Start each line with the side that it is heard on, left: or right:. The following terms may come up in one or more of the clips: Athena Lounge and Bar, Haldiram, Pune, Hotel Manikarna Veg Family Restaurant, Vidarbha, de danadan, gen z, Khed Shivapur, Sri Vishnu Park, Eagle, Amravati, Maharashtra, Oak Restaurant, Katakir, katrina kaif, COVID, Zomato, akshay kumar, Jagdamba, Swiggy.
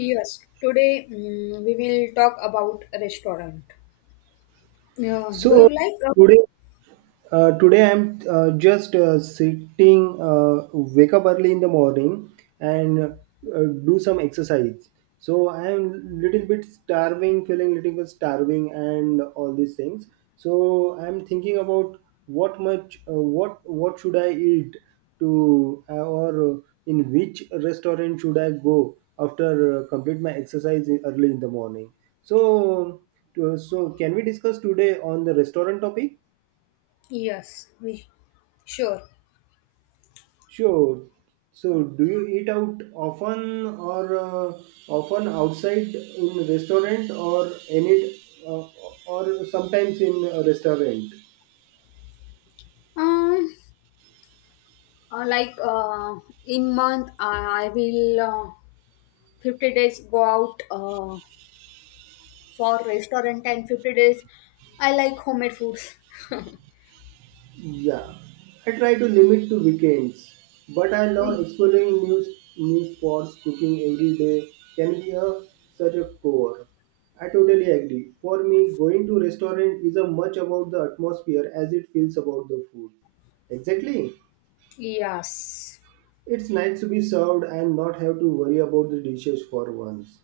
left: Yes, today we will talk about restaurant. Uh,
right: So
left: do you like?
right: today today I'm just sitting, wake up early in the morning and do some exercise. So I'm little bit starving, feeling little bit starving and all these things. So I'm thinking about what much, what should I eat to, or in which restaurant should I go after complete my exercise early in the morning. So, so, can we discuss today on the restaurant topic?
left: Yes, we sure.
right: Sure. So, do you eat out often or often outside in restaurant or any uh, or sometimes in a restaurant?
left: Um, like, in month, I will, 50 days go out, for restaurant and 50 days I like homemade foods.
right: Yeah. I try to limit to weekends, but I love exploring new spots. Cooking every day can be a such a core. I totally agree. For me, going to restaurant is a much about the atmosphere as it feels about the food. Exactly.
left: Yes.
right: It's nice to be served and not have to worry about the dishes for once.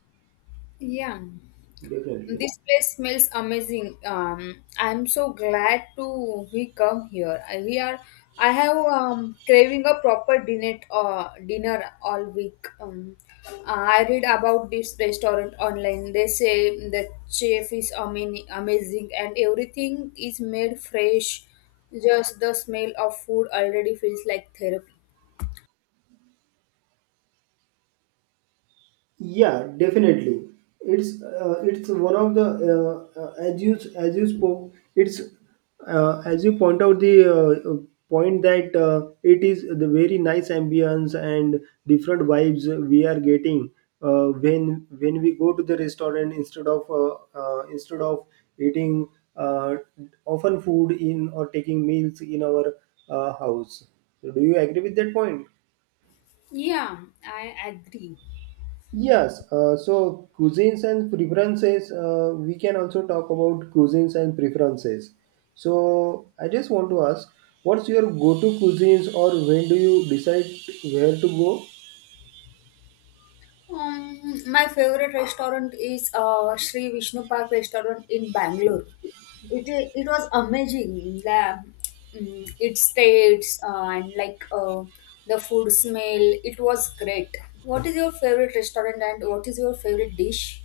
left: Yeah.
right: Definitely.
left: This place smells amazing. I'm so glad to we come here. We are. I have craving a proper dinner all week. I read about this restaurant online. They say the chef is amazing, amazing, and everything is made fresh. Just the smell of food already feels like therapy.
right: Yeah, definitely. It's one of the as you spoke. It's as you point out the point that it is the very nice ambience and different vibes we are getting when we go to the restaurant instead of eating uh, often food in or taking meals in our house. So do you agree with that point?
left: Yeah, I agree.
right: Yes, so cuisines and preferences, we can also talk about cuisines and preferences. So I just want to ask, what's your go-to cuisines or when do you decide where to go?
left: My favorite restaurant is Sri Vishnu Park restaurant in Bangalore. It it was amazing. Its tastes, and like, the food smell. It was great. What is your favorite restaurant and what is your favorite dish?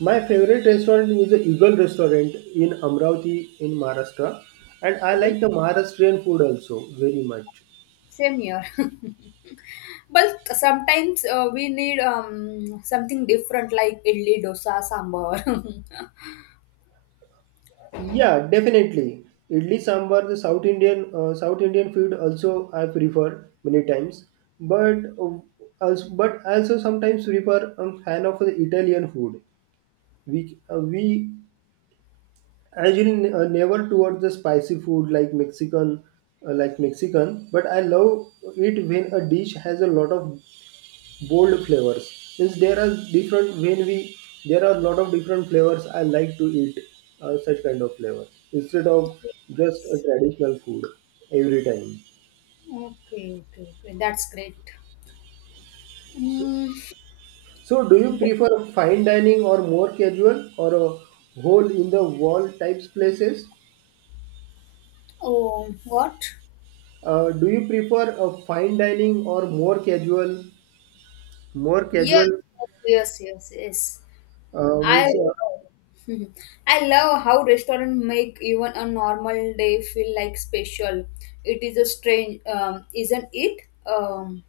right: My favorite restaurant is the Eagle restaurant in Amravati in Maharashtra, and I
left: Okay,
right: like the Maharashtrian food also very much.
left: same here. But sometimes, we need, something different like idli, dosa, sambar.
right: Yeah, definitely. Idli sambar, the South Indian South Indian food also I prefer many times. But uh, but also sometimes prefer I fan of the Italian food. We usually never towards the spicy food like Mexican like Mexican. But I love it when a dish has a lot of bold flavors means there are different when we there are a lot of different flavors I like to eat such kind of flavors instead of just a traditional food every time.
left: Okay, okay, okay. That's great. Mm,
right: So do you prefer fine dining or more casual or a hole in the wall types places?
left: Oh, what?
right: Do you prefer a fine dining or more casual more
left: Yes,
right: casual
left: yes, yes, yes, yes. I
right: Means
left: love, I love how restaurant make even a normal day feel like special. It is a strange, isn't it? Um,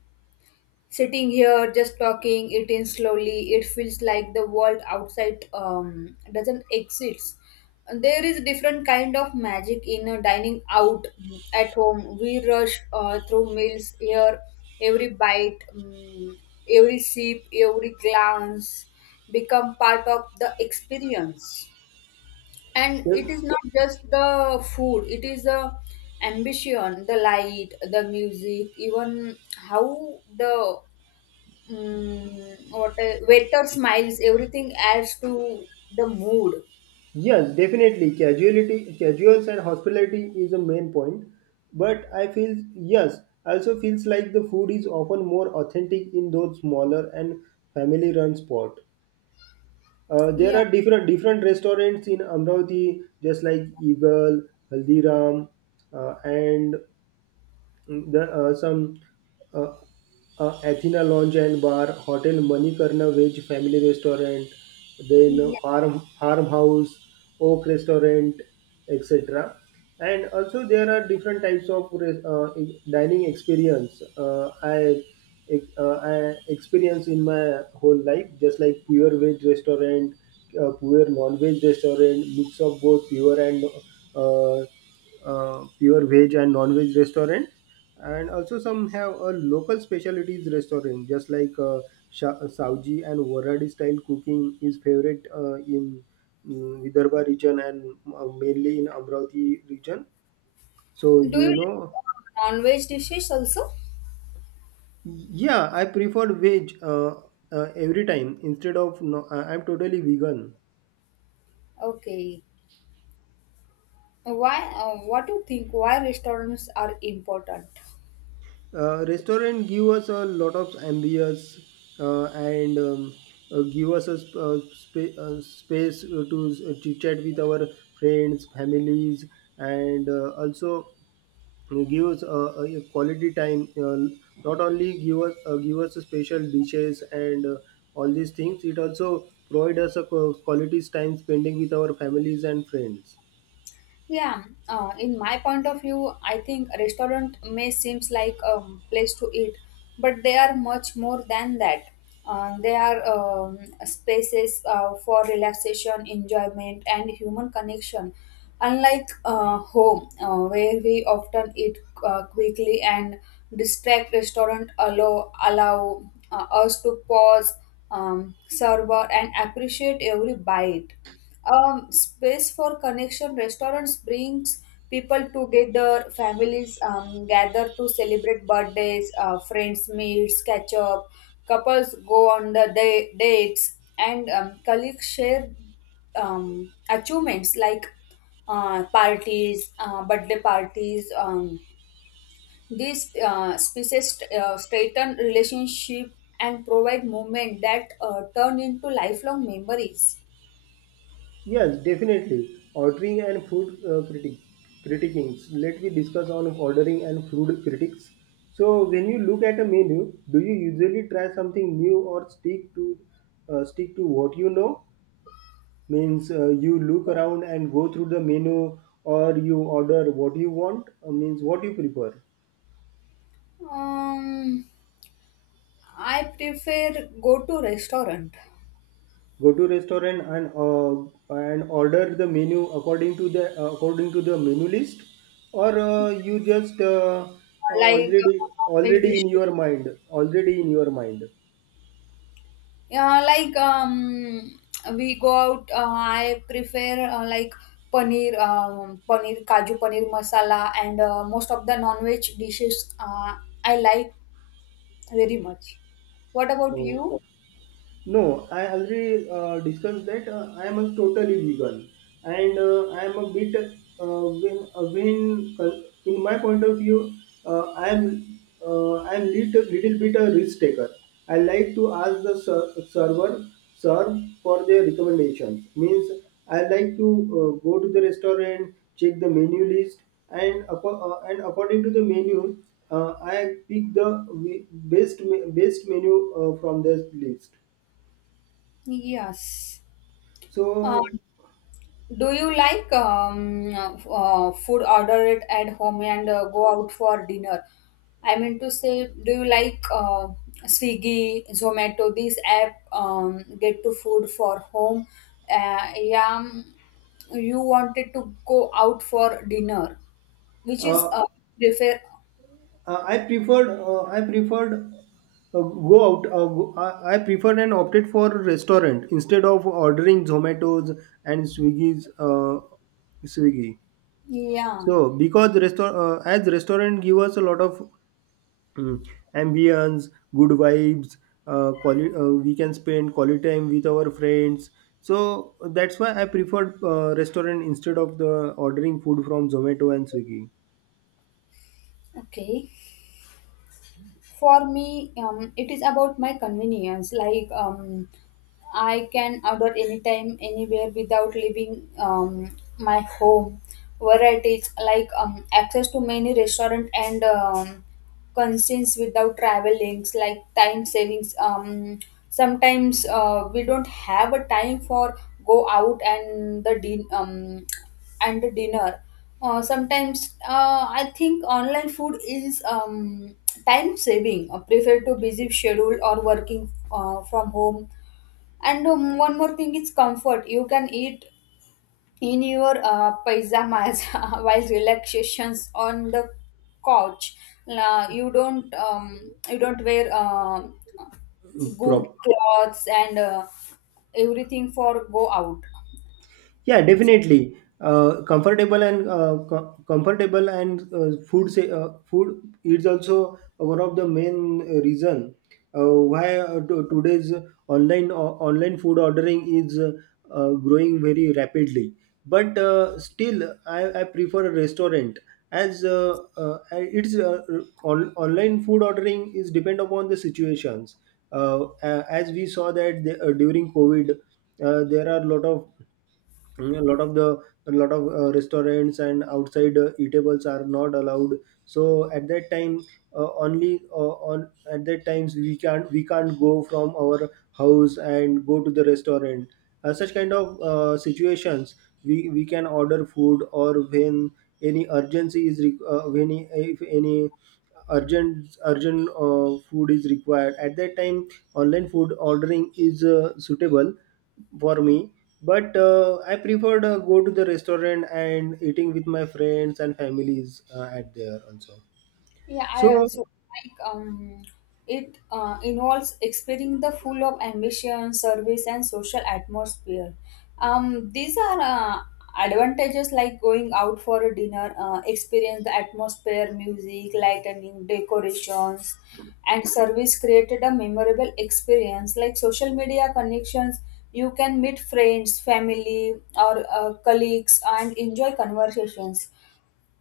left: Sitting here, just talking, eating slowly, it feels like the world outside doesn't exist. There is different kind of magic in, dining out, at home. We rush, through meals here, every bite, every sip, every glance become part of the experience, and
right: uh,
left: it is not just the food, it is the ambition, the light, the music, even how the, waiter smiles, everything adds to the mood.
right: Yes, definitely. Casuality, casuals and hospitality is a main point. But I feel yes, I also feels like the food is often more authentic in those smaller and family-run spot. There
left: Yeah.
right: are different restaurants in Amravati, just like Eagle, Haldiram, and the some uh, Athena Lounge and Bar, Hotel Manikarna Veg Family Restaurant, then
left: Yeah.
right: Farm Farmhouse, Oak Restaurant, etc. And also there are different types of dining experience. I experience in my whole life, just like pure veg restaurant, pure non-veg restaurant, mix of both pure and uh, pure veg and non-veg restaurant, and also some have a local specialties restaurant just like Savji and Waradi style cooking is favorite in Vidarbha region and mainly in Amravati region, so
left: Do you
right: you
left: like,
right: know.
left: non-veg dishes also?
right: Yeah, I prefer veg every time instead of no, I'm totally vegan.
left: Okay. Why? What do you think? Why restaurants are important?
right: Restaurant give us a lot of ambience and give us a space to chit chat with our friends families, and also give us a quality time. Not only give us special dishes and all these things, it also provide us a quality time spending with our families and friends.
left: Yeah, in my point of view, I think a restaurant may seems like a place to eat, but they are much more than that. They are, spaces, for relaxation, enjoyment, and human connection. Unlike, home, where we often eat, quickly and distract, restaurant allow, us to pause, savor, and appreciate every bite, space for connection. Restaurants brings people together. Families, gather to celebrate birthdays. Friends meets, catch up. Couples go on the dates, and, colleagues share, achievements like, parties, birthday parties. These, species, strengthen relationship and provide moment that, turn into lifelong memories.
right: Yes, definitely. Ordering and food critic critiquing. Let me discuss on ordering and food critics. So, when you look at a menu, do you usually try something new or stick to what you know? Means you look around and go through the menu, or you order what you want. Means what you prefer.
left: Um, I prefer go to restaurant
right: Go to restaurant and order the menu according to the menu list, or you just
left: like,
right: already
left: uh, normal
right: already
left: dish.
right: in your mind already in your mind.
left: Yeah, like, we go out. I prefer, like paneer, paneer kaju paneer masala, and, most of the non-veg dishes. I like very much. What about
right: Oh,
left: you?
right: no, I already discussed that I am a totally vegan, and I am a bit when in my point of view, uh, I am I am little bit a risk taker. I like to ask the server serve for their recommendations. Means I like to go to the restaurant, check the menu list, and according to the menu, I pick the best menu from this list.
left: Yes. Uh,
right: So
left: Do you like, food order it at home and, go out for dinner? I mean to say, do you like, Swiggy, Zomato, these app, get to food for home? Yeah, you wanted to go out for dinner, which is,
right: uh,
left: prefer.
right: I preferred go out. I preferred and opted for restaurant instead of ordering Zomato's and Swiggy's Swiggy.
left: Yeah,
right: So because restaurant as restaurant give us a lot of mm, ambience, good vibes. Quality we can spend quality time with our friends. So that's why I preferred restaurant instead of the ordering food from Zomato and Swiggy.
left: okay. For me, it is about my convenience like, I can order anytime anywhere without leaving, my home varieties like, access to many restaurant and, concerns without travel like time savings, sometimes, we don't have a time for go out and the and the dinner, sometimes, I think online food is, time saving, preferred to busy schedule or working, from home, and, one more thing is comfort. You can eat in your, pajamas while relaxations on the couch. La You don't wear good
right: Prop.
left: clothes and, everything for go out.
right: Yeah, definitely. Comfortable and comfortable and food say food is also one of the main reason why today's online online food ordering is growing very rapidly. But still I prefer a restaurant as it's online food ordering is depend upon the situations. As we saw that the, during COVID, there are a lot of Mm, a lot of the a lot of restaurants and outside eatables are not allowed, so at that time only on at that times we can't go from our house and go to the restaurant. Uh, such kind of situations we can order food, or when any urgency is re- when any- if any urgent food is required, at that time online food ordering is suitable for me. But I preferred go to the restaurant and eating with my friends and families at there also.
left: Yeah, I
right: So
left: also like, it, involves exploring the full of ambition, service, and social atmosphere. These are, advantages like going out for a dinner, experience the atmosphere, music, lightning, decorations, and service created a memorable experience. Like social media connections, you can meet friends, family, or, colleagues and enjoy conversations.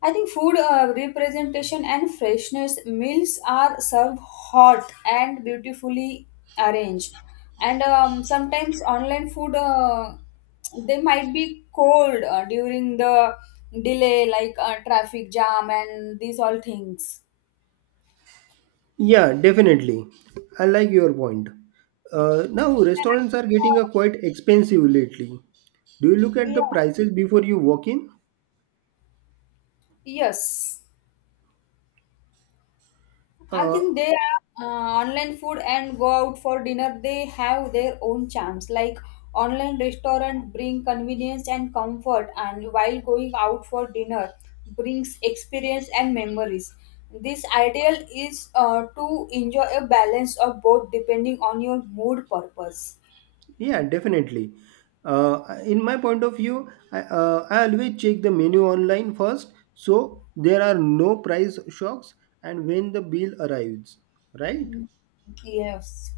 left: I think food, representation and freshness meals are served hot and beautifully arranged. And, sometimes online food, they might be cold, during the delay, like, traffic jam and these all things.
right: yeah, definitely, I like your point. Now restaurants are getting quite expensive lately. Do you look at
left: Yeah.
right: the prices before you walk in?
left: Yes. I
right: uh,
left: think they are, online food and go out for dinner. They have their own charms. Like online restaurant bring convenience and comfort, and while going out for dinner brings experience and memories. This ideal is, to enjoy a balance of both depending on your mood purpose.
right: Yeah, definitely. In my point of view, I always check the menu online first, so there are no price shocks, and when the bill arrives, right?
left: Mm. Yes.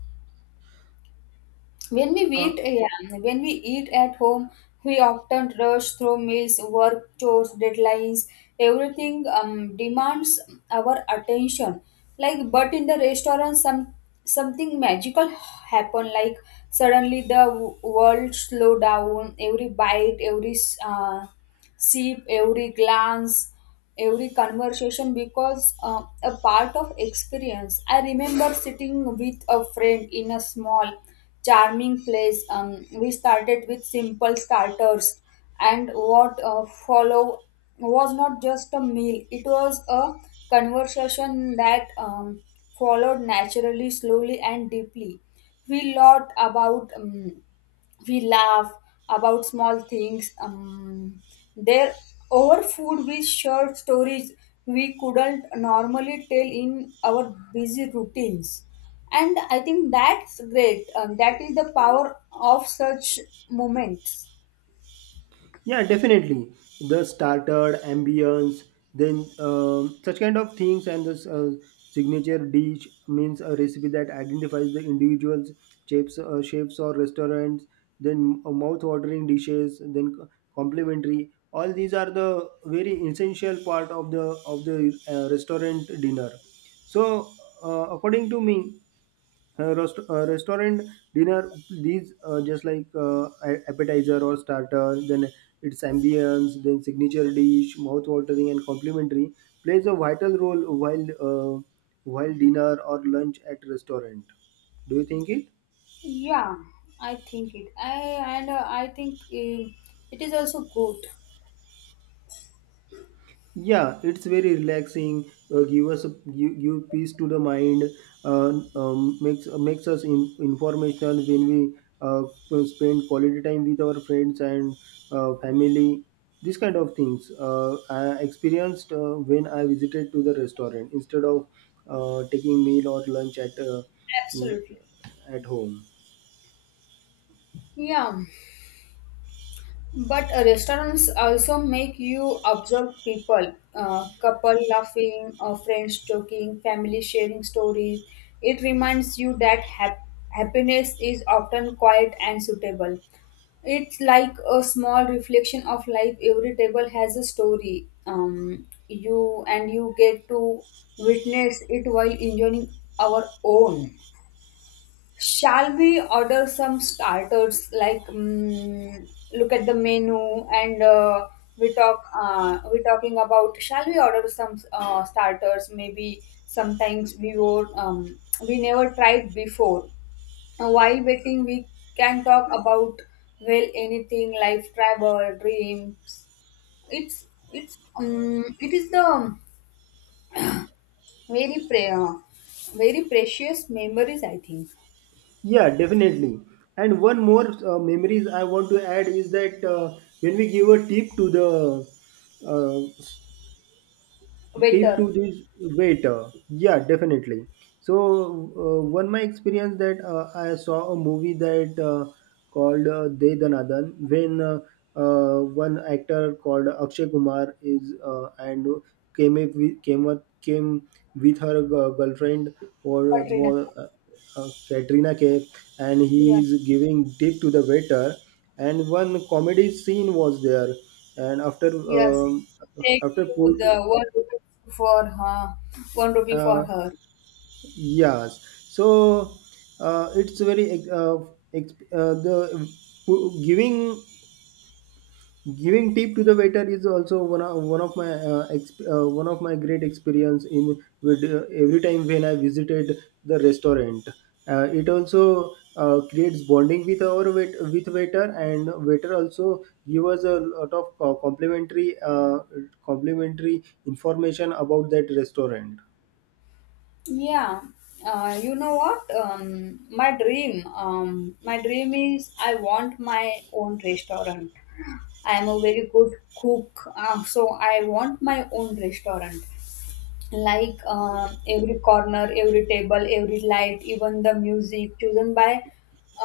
left: When we
right: Uh,
left: eat, yeah, when we eat at home, we often rush through meals, work chores, deadlines, everything, demands our attention. Like, but in the restaurant, some something magical happen. Like suddenly the world slow down. Every bite, every, uh, sip, every glance, every conversation because, a part of experience. I remember sitting with a friend in a small, charming place. We started with simple starters, and what, followed was not just a meal, it was a conversation that, followed naturally, slowly, and deeply. We lot about. We laugh about small things, there over food. We share stories we couldn't normally tell in our busy routines, and I think that's great, that is the power of such moments.
right: yeah, definitely. The starter, ambience, then such kind of things, and this signature dish means a recipe that identifies the individual shapes, shapes or restaurants. Then mouth-watering dishes, then complimentary. All these are the very essential part of the of the restaurant dinner. So, according to me, restaurant dinner, these just like appetizer or starter, then its ambience, then signature dish, mouth watering and complimentary plays a vital role while dinner or lunch at restaurant. Do you think it?
left: Yeah, I think it, I, and, I think, it is also good.
right: Yeah, it's very relaxing. Give us a, give, Give peace to the mind. Makes us in, information when we uh, spend quality time with our friends and family. These kind of things I experienced when I visited to the restaurant instead of taking meal or lunch
left: Absolutely.
right: at home.
left: Yeah. But, restaurants also make you observe people, couple laughing, friends talking, family sharing stories. It reminds you that happiness is often quiet and suitable. It's like a small reflection of life. Every table has a story. You and you get to witness it while enjoying our own. Shall we order some starters? Like, look at the menu, and, we talk. We're talking about. Shall we order some, starters? Maybe sometimes we were, we never tried before. While waiting, we can talk about well anything: life, travel, dreams. It's it is the very pre- uh, very precious memories. I think.
right: Yeah, definitely. And one more memories I want to add is that when we give a tip to the uh, tip to
left: Waiter,
right: this waiter. Yeah, definitely. So one my experience that I saw a movie that called de danadan, when uh, one actor called akshay kumar is and came up with, came up, came with her girlfriend or
left: Katrina.
right: was katrina kaif, and he
left: Yeah.
right: is giving tip to the waiter, and one comedy scene was there, and after
left: Yes,
right: um,
left: take
right: after
left: you
right: put
left: the one rupee for her, one rupee for
right: uh,
left: her.
right: yes. So it's very the giving giving tip to the waiter is also one of my one of my great experience in with every time when I visited the restaurant. It also creates bonding with our with waiter, and waiter also give us a lot of complimentary information about that restaurant.
left: Yeah, you know what? My dream, my dream is I want my own restaurant. I am a very good cook, so I want my own restaurant. Like, every corner, every table, every light, even the music chosen by,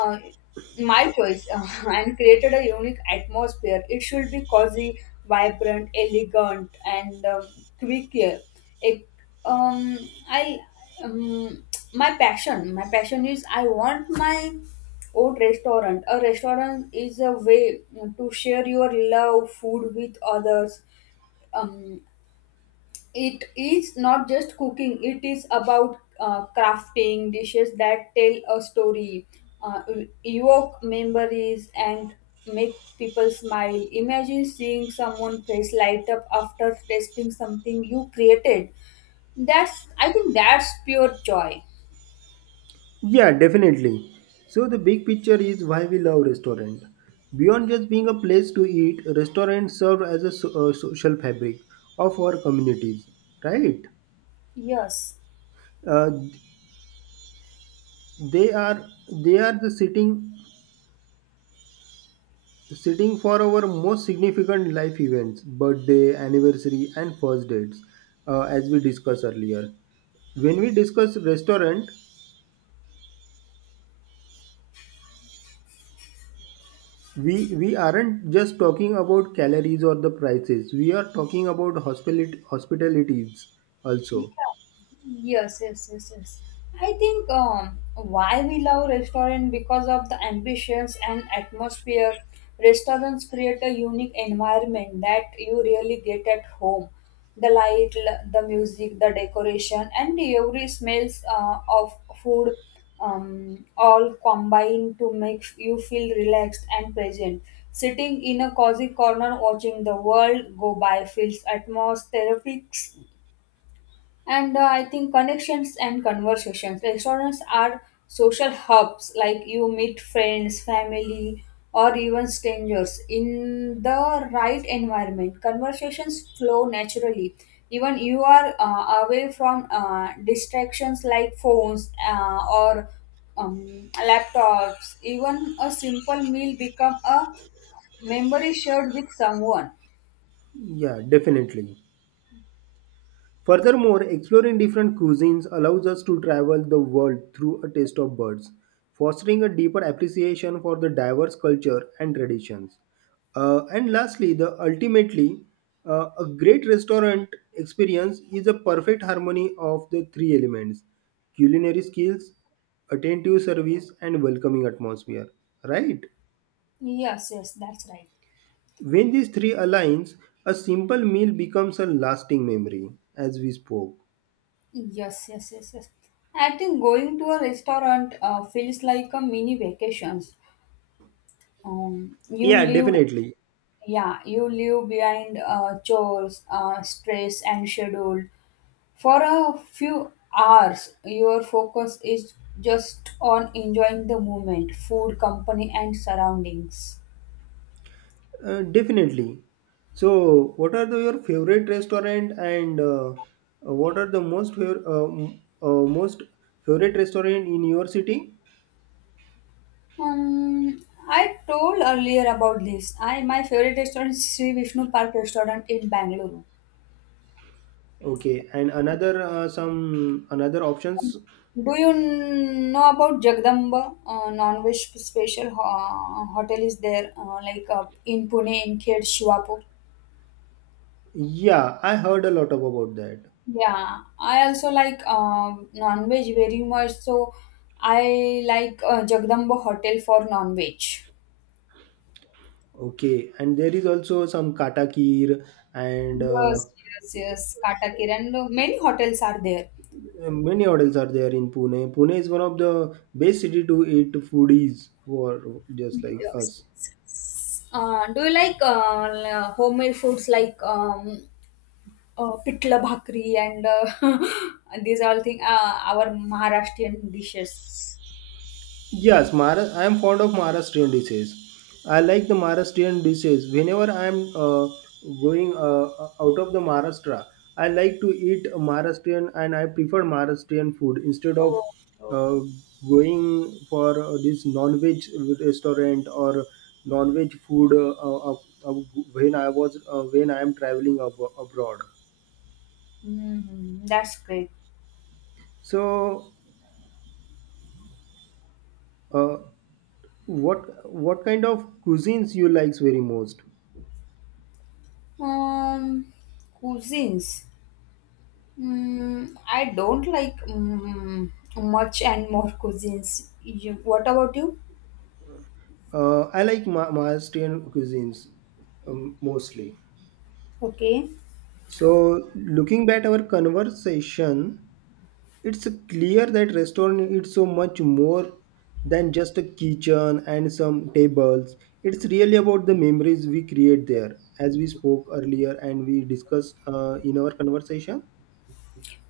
left: uh, my choice, and created a unique atmosphere. It should be cozy, vibrant, elegant, and, quick. Here. It, I um, my passion is I want my own restaurant. A restaurant is a way to share your love food with others. Um, it is not just cooking, it is about, crafting dishes that tell a story, uh, evoke memories and make people smile. Imagine seeing someone face light up after tasting something you created. That's, I think, that's pure joy.
right: Yeah, definitely. So the big picture is why we love restaurant. Beyond just being a place to eat, restaurants serve as a social fabric of our communities, right?
left: Yes.
right: Uh, they are they are the sitting for our most significant life events, birthday, anniversary, and first dates, as we discussed earlier. When we discuss restaurant, we aren't just talking about calories or the prices, we are talking about hospitality hospitalities also.
left: Yeah. Yes, yes, yes, yes. I think, why we love restaurant because of the ambitions and atmosphere. Restaurants create a unique environment that you really get at home. The light, the music, the decoration, and every smells, of food, all combine to make you feel relaxed and present. Sitting in a cozy corner watching the world go by feels atmospheric, and, I think connections and conversations. Restaurants are social hubs, like you meet friends, family, or even strangers. In the right environment, conversations flow naturally. Even you are, away from, distractions like phones, or, laptops. Even a simple meal become a memory shared with someone.
right: Yeah, definitely. Furthermore, exploring different cuisines allows us to travel the world through a taste of birds, fostering a deeper appreciation for the diverse culture and traditions. And lastly, the ultimately, a great restaurant experience is a perfect harmony of the three elements: culinary skills, attentive service, and welcoming atmosphere. Right?
left: Yes, yes, that's right.
right: When these three aligns, a simple meal becomes a lasting memory, as we spoke.
left: Yes, yes, yes, yes. I think going to a restaurant, feels like a mini vacations. You
right: Yeah,
left: live,
right: definitely.
left: yeah, you live behind, chores, stress, and schedule. For a few hours, your focus is just on enjoying the moment, food, company, and surroundings.
right: Definitely. So, what are your favorite restaurant and what are the most favorite restaurant in your city?
left: Um, I told earlier about this. I My favorite restaurant is Sri Vishnu Park restaurant in Bangalore.
right: Okay, and another some another options.
left: Do you know about Jagdamba, non-veg special hotel is there, like, in Pune in Khed Shivapur?
right: Yeah, I heard a lot of about that.
left: Yeah, I also like non-veg very much, so I like, Jagdamba Hotel for non-veg.
right: Okay, and there is also some Kata and
left: Yes, yes, yes, Katakir and, many hotels are there.
right: many hotels are there in Pune. Pune is one of the best city to eat foodies for just like
left: Yes,
right: us.
left: yes, yes. Do you like, homemade foods like, pitla bhakri and, these all thing, our Maharashtrian dishes.
right: Yes, Maharashtra. I am fond of Maharashtrian dishes. I like the Maharashtrian dishes. Whenever I am going out of the Maharashtra, I like to eat Maharashtrian and I prefer Maharashtrian food instead of
left: Oh,
right: uh, going for this non-veg restaurant or non-veg food uh, when I am traveling abroad.
left: mhm, that's great.
right: So, uh, what kind of cuisines you likes very most?
left: Um, Cuisines. I don't like, much and more cuisines. You, what about you?
right: I like Maharashtrian cuisines mostly.
left: Okay.
right: So, looking back our conversation, it's clear that restaurant is so much more than just a kitchen and some tables. It's really about the memories we create there, as we spoke earlier and we discussed in our conversation.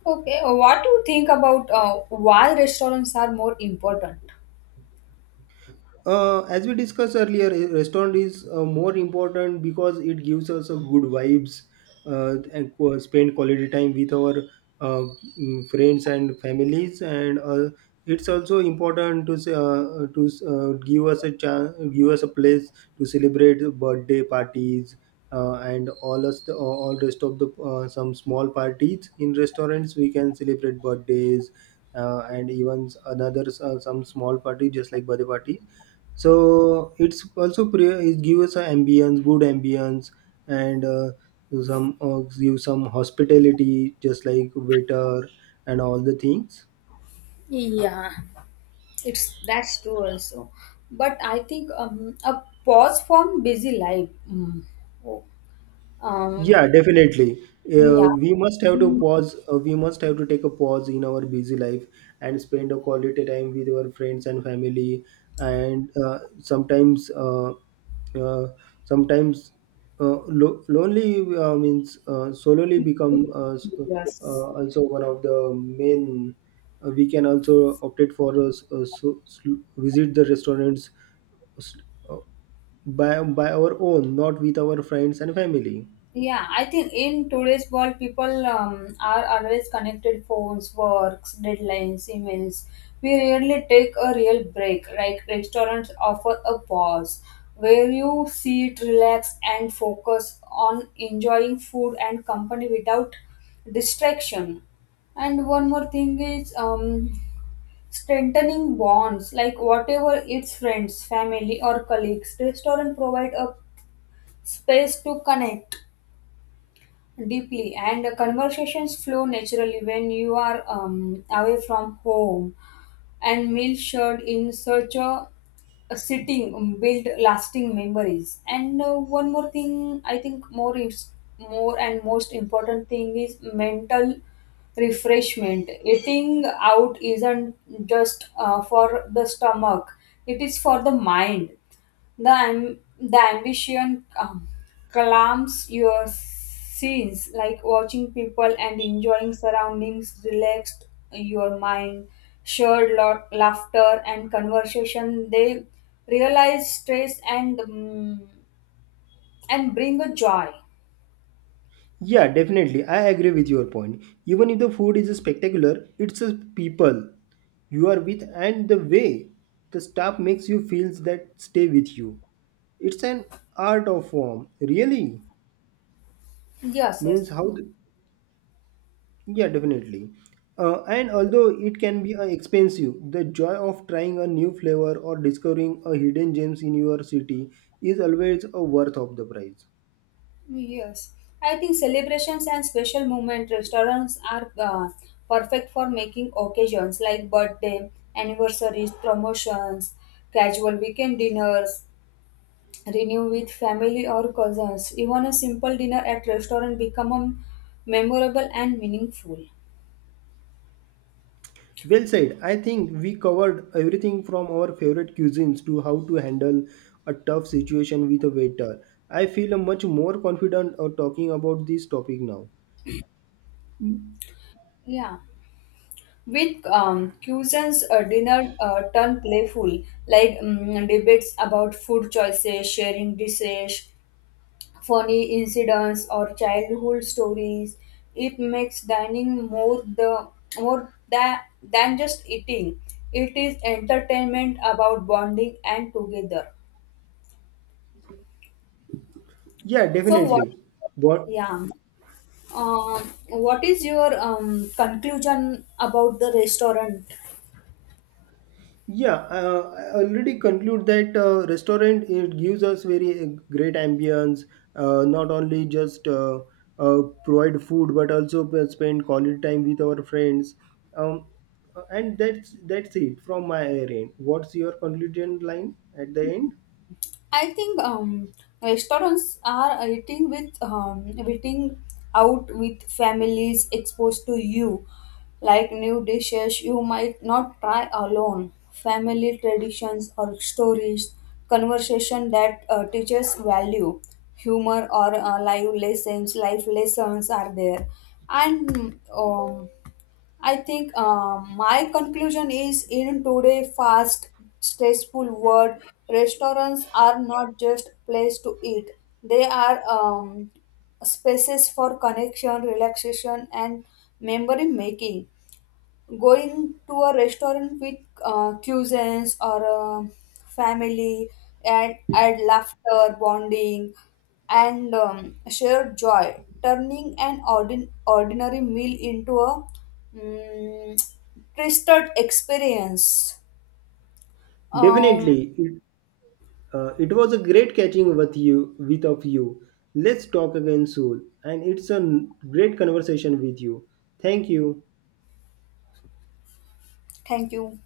left: Okay. What do you think about, why restaurants are more important?
right: As we discussed earlier, a restaurant is more important because it gives us a good vibes and spend quality time with our uh, friends and families, and it's also important to say, to give us a chance, give us a place to celebrate birthday parties, and all us all rest of the some small parties in restaurants we can celebrate birthdays, and even another some small party just like birthday party. So it's also it gives us an ambience, good ambience, and some give some hospitality, just like waiter and all the things.
left: Yeah, it's that's true also. But I think, a pause from busy life. Um,
right: Yeah, definitely.
left: yeah.
right: We must have to
left: In.
right: pause. We must have to take a pause in our busy life and spend a quality time with our friends and family. And sometimes, uh, sometimes lonely means solely become
left: Yes.
right: also one of the main. We can also opted for us visit the restaurants uh, s- uh, by our own, not with our friends and family.
left: Yeah, I think in today's world, people, are always connected: phones, works, deadlines, emails. We rarely take a real break. Like restaurants offer a pause where you sit, relax, and focus on enjoying food and company without distraction. And one more thing is, strengthening bonds like whatever its friends, family, or colleagues, restaurant provide a space to connect deeply and conversations flow naturally when you are, away from home, and meals shared in such a sitting build lasting memories. And, one more thing, I think more is more and most important thing is mental refreshment. Eating out isn't just, for the stomach; it is for the mind. The, the ambition, calms your scenes, like watching people and enjoying surroundings relaxed your mind. Shared lot laughter and conversation, they realize stress, and, and bring a joy.
right: Yeah, definitely. I agree with your point. Even if the food is spectacular, it's the people you are with and the way the staff makes you feel that stay with you. It's an art of form, really.
left: Yes,
right: Means
left: yes.
right: how? The, yeah, definitely. And although it can be expensive, the joy of trying a new flavor or discovering a hidden gems in your city is always a worth of the price.
left: Yes, I think celebrations and special moment restaurants are, perfect for making occasions like birthday, anniversaries, promotions, casual weekend dinners, renew with family or cousins. Even a simple dinner at restaurant become, memorable and meaningful.
right: Well said. I think we covered everything from our favorite cuisines to how to handle a tough situation with a waiter. I feel much more confident of talking about this topic now.
left: Yeah. With, cuisines, dinner, turn playful, like, debates about food choices, sharing dishes, funny incidents or childhood stories. It makes dining more the more than just eating. It is entertainment about bonding and together.
right: Yeah,
left: So what?
right: definitely. What?
left: Yeah. What is your, conclusion about the restaurant?
right: Yeah, I already conclude that restaurant it gives us very great ambience. Not only just provide food, but also spend quality time with our friends. Um, and that's it from my end. What's your conclusion line at the end?
left: I think, restaurants are eating with, eating out with families exposed to you, like new dishes you might not try alone. Family traditions or stories, conversation that, teaches value, humor or, life lessons. Life lessons are there, and, I think, my conclusion is, in today's fast, stressful world, restaurants are not just place to eat. They are, spaces for connection, relaxation, and memory making, going to a restaurant with, cousins or, family, and add laughter, bonding, and, shared joy, turning an ordinary meal into a, um, twisted experience. Um,
right: Definitely, it, it was a great catching with you, with of you. Let's talk again soon. And it's a great conversation with you. Thank you.
left: Thank you.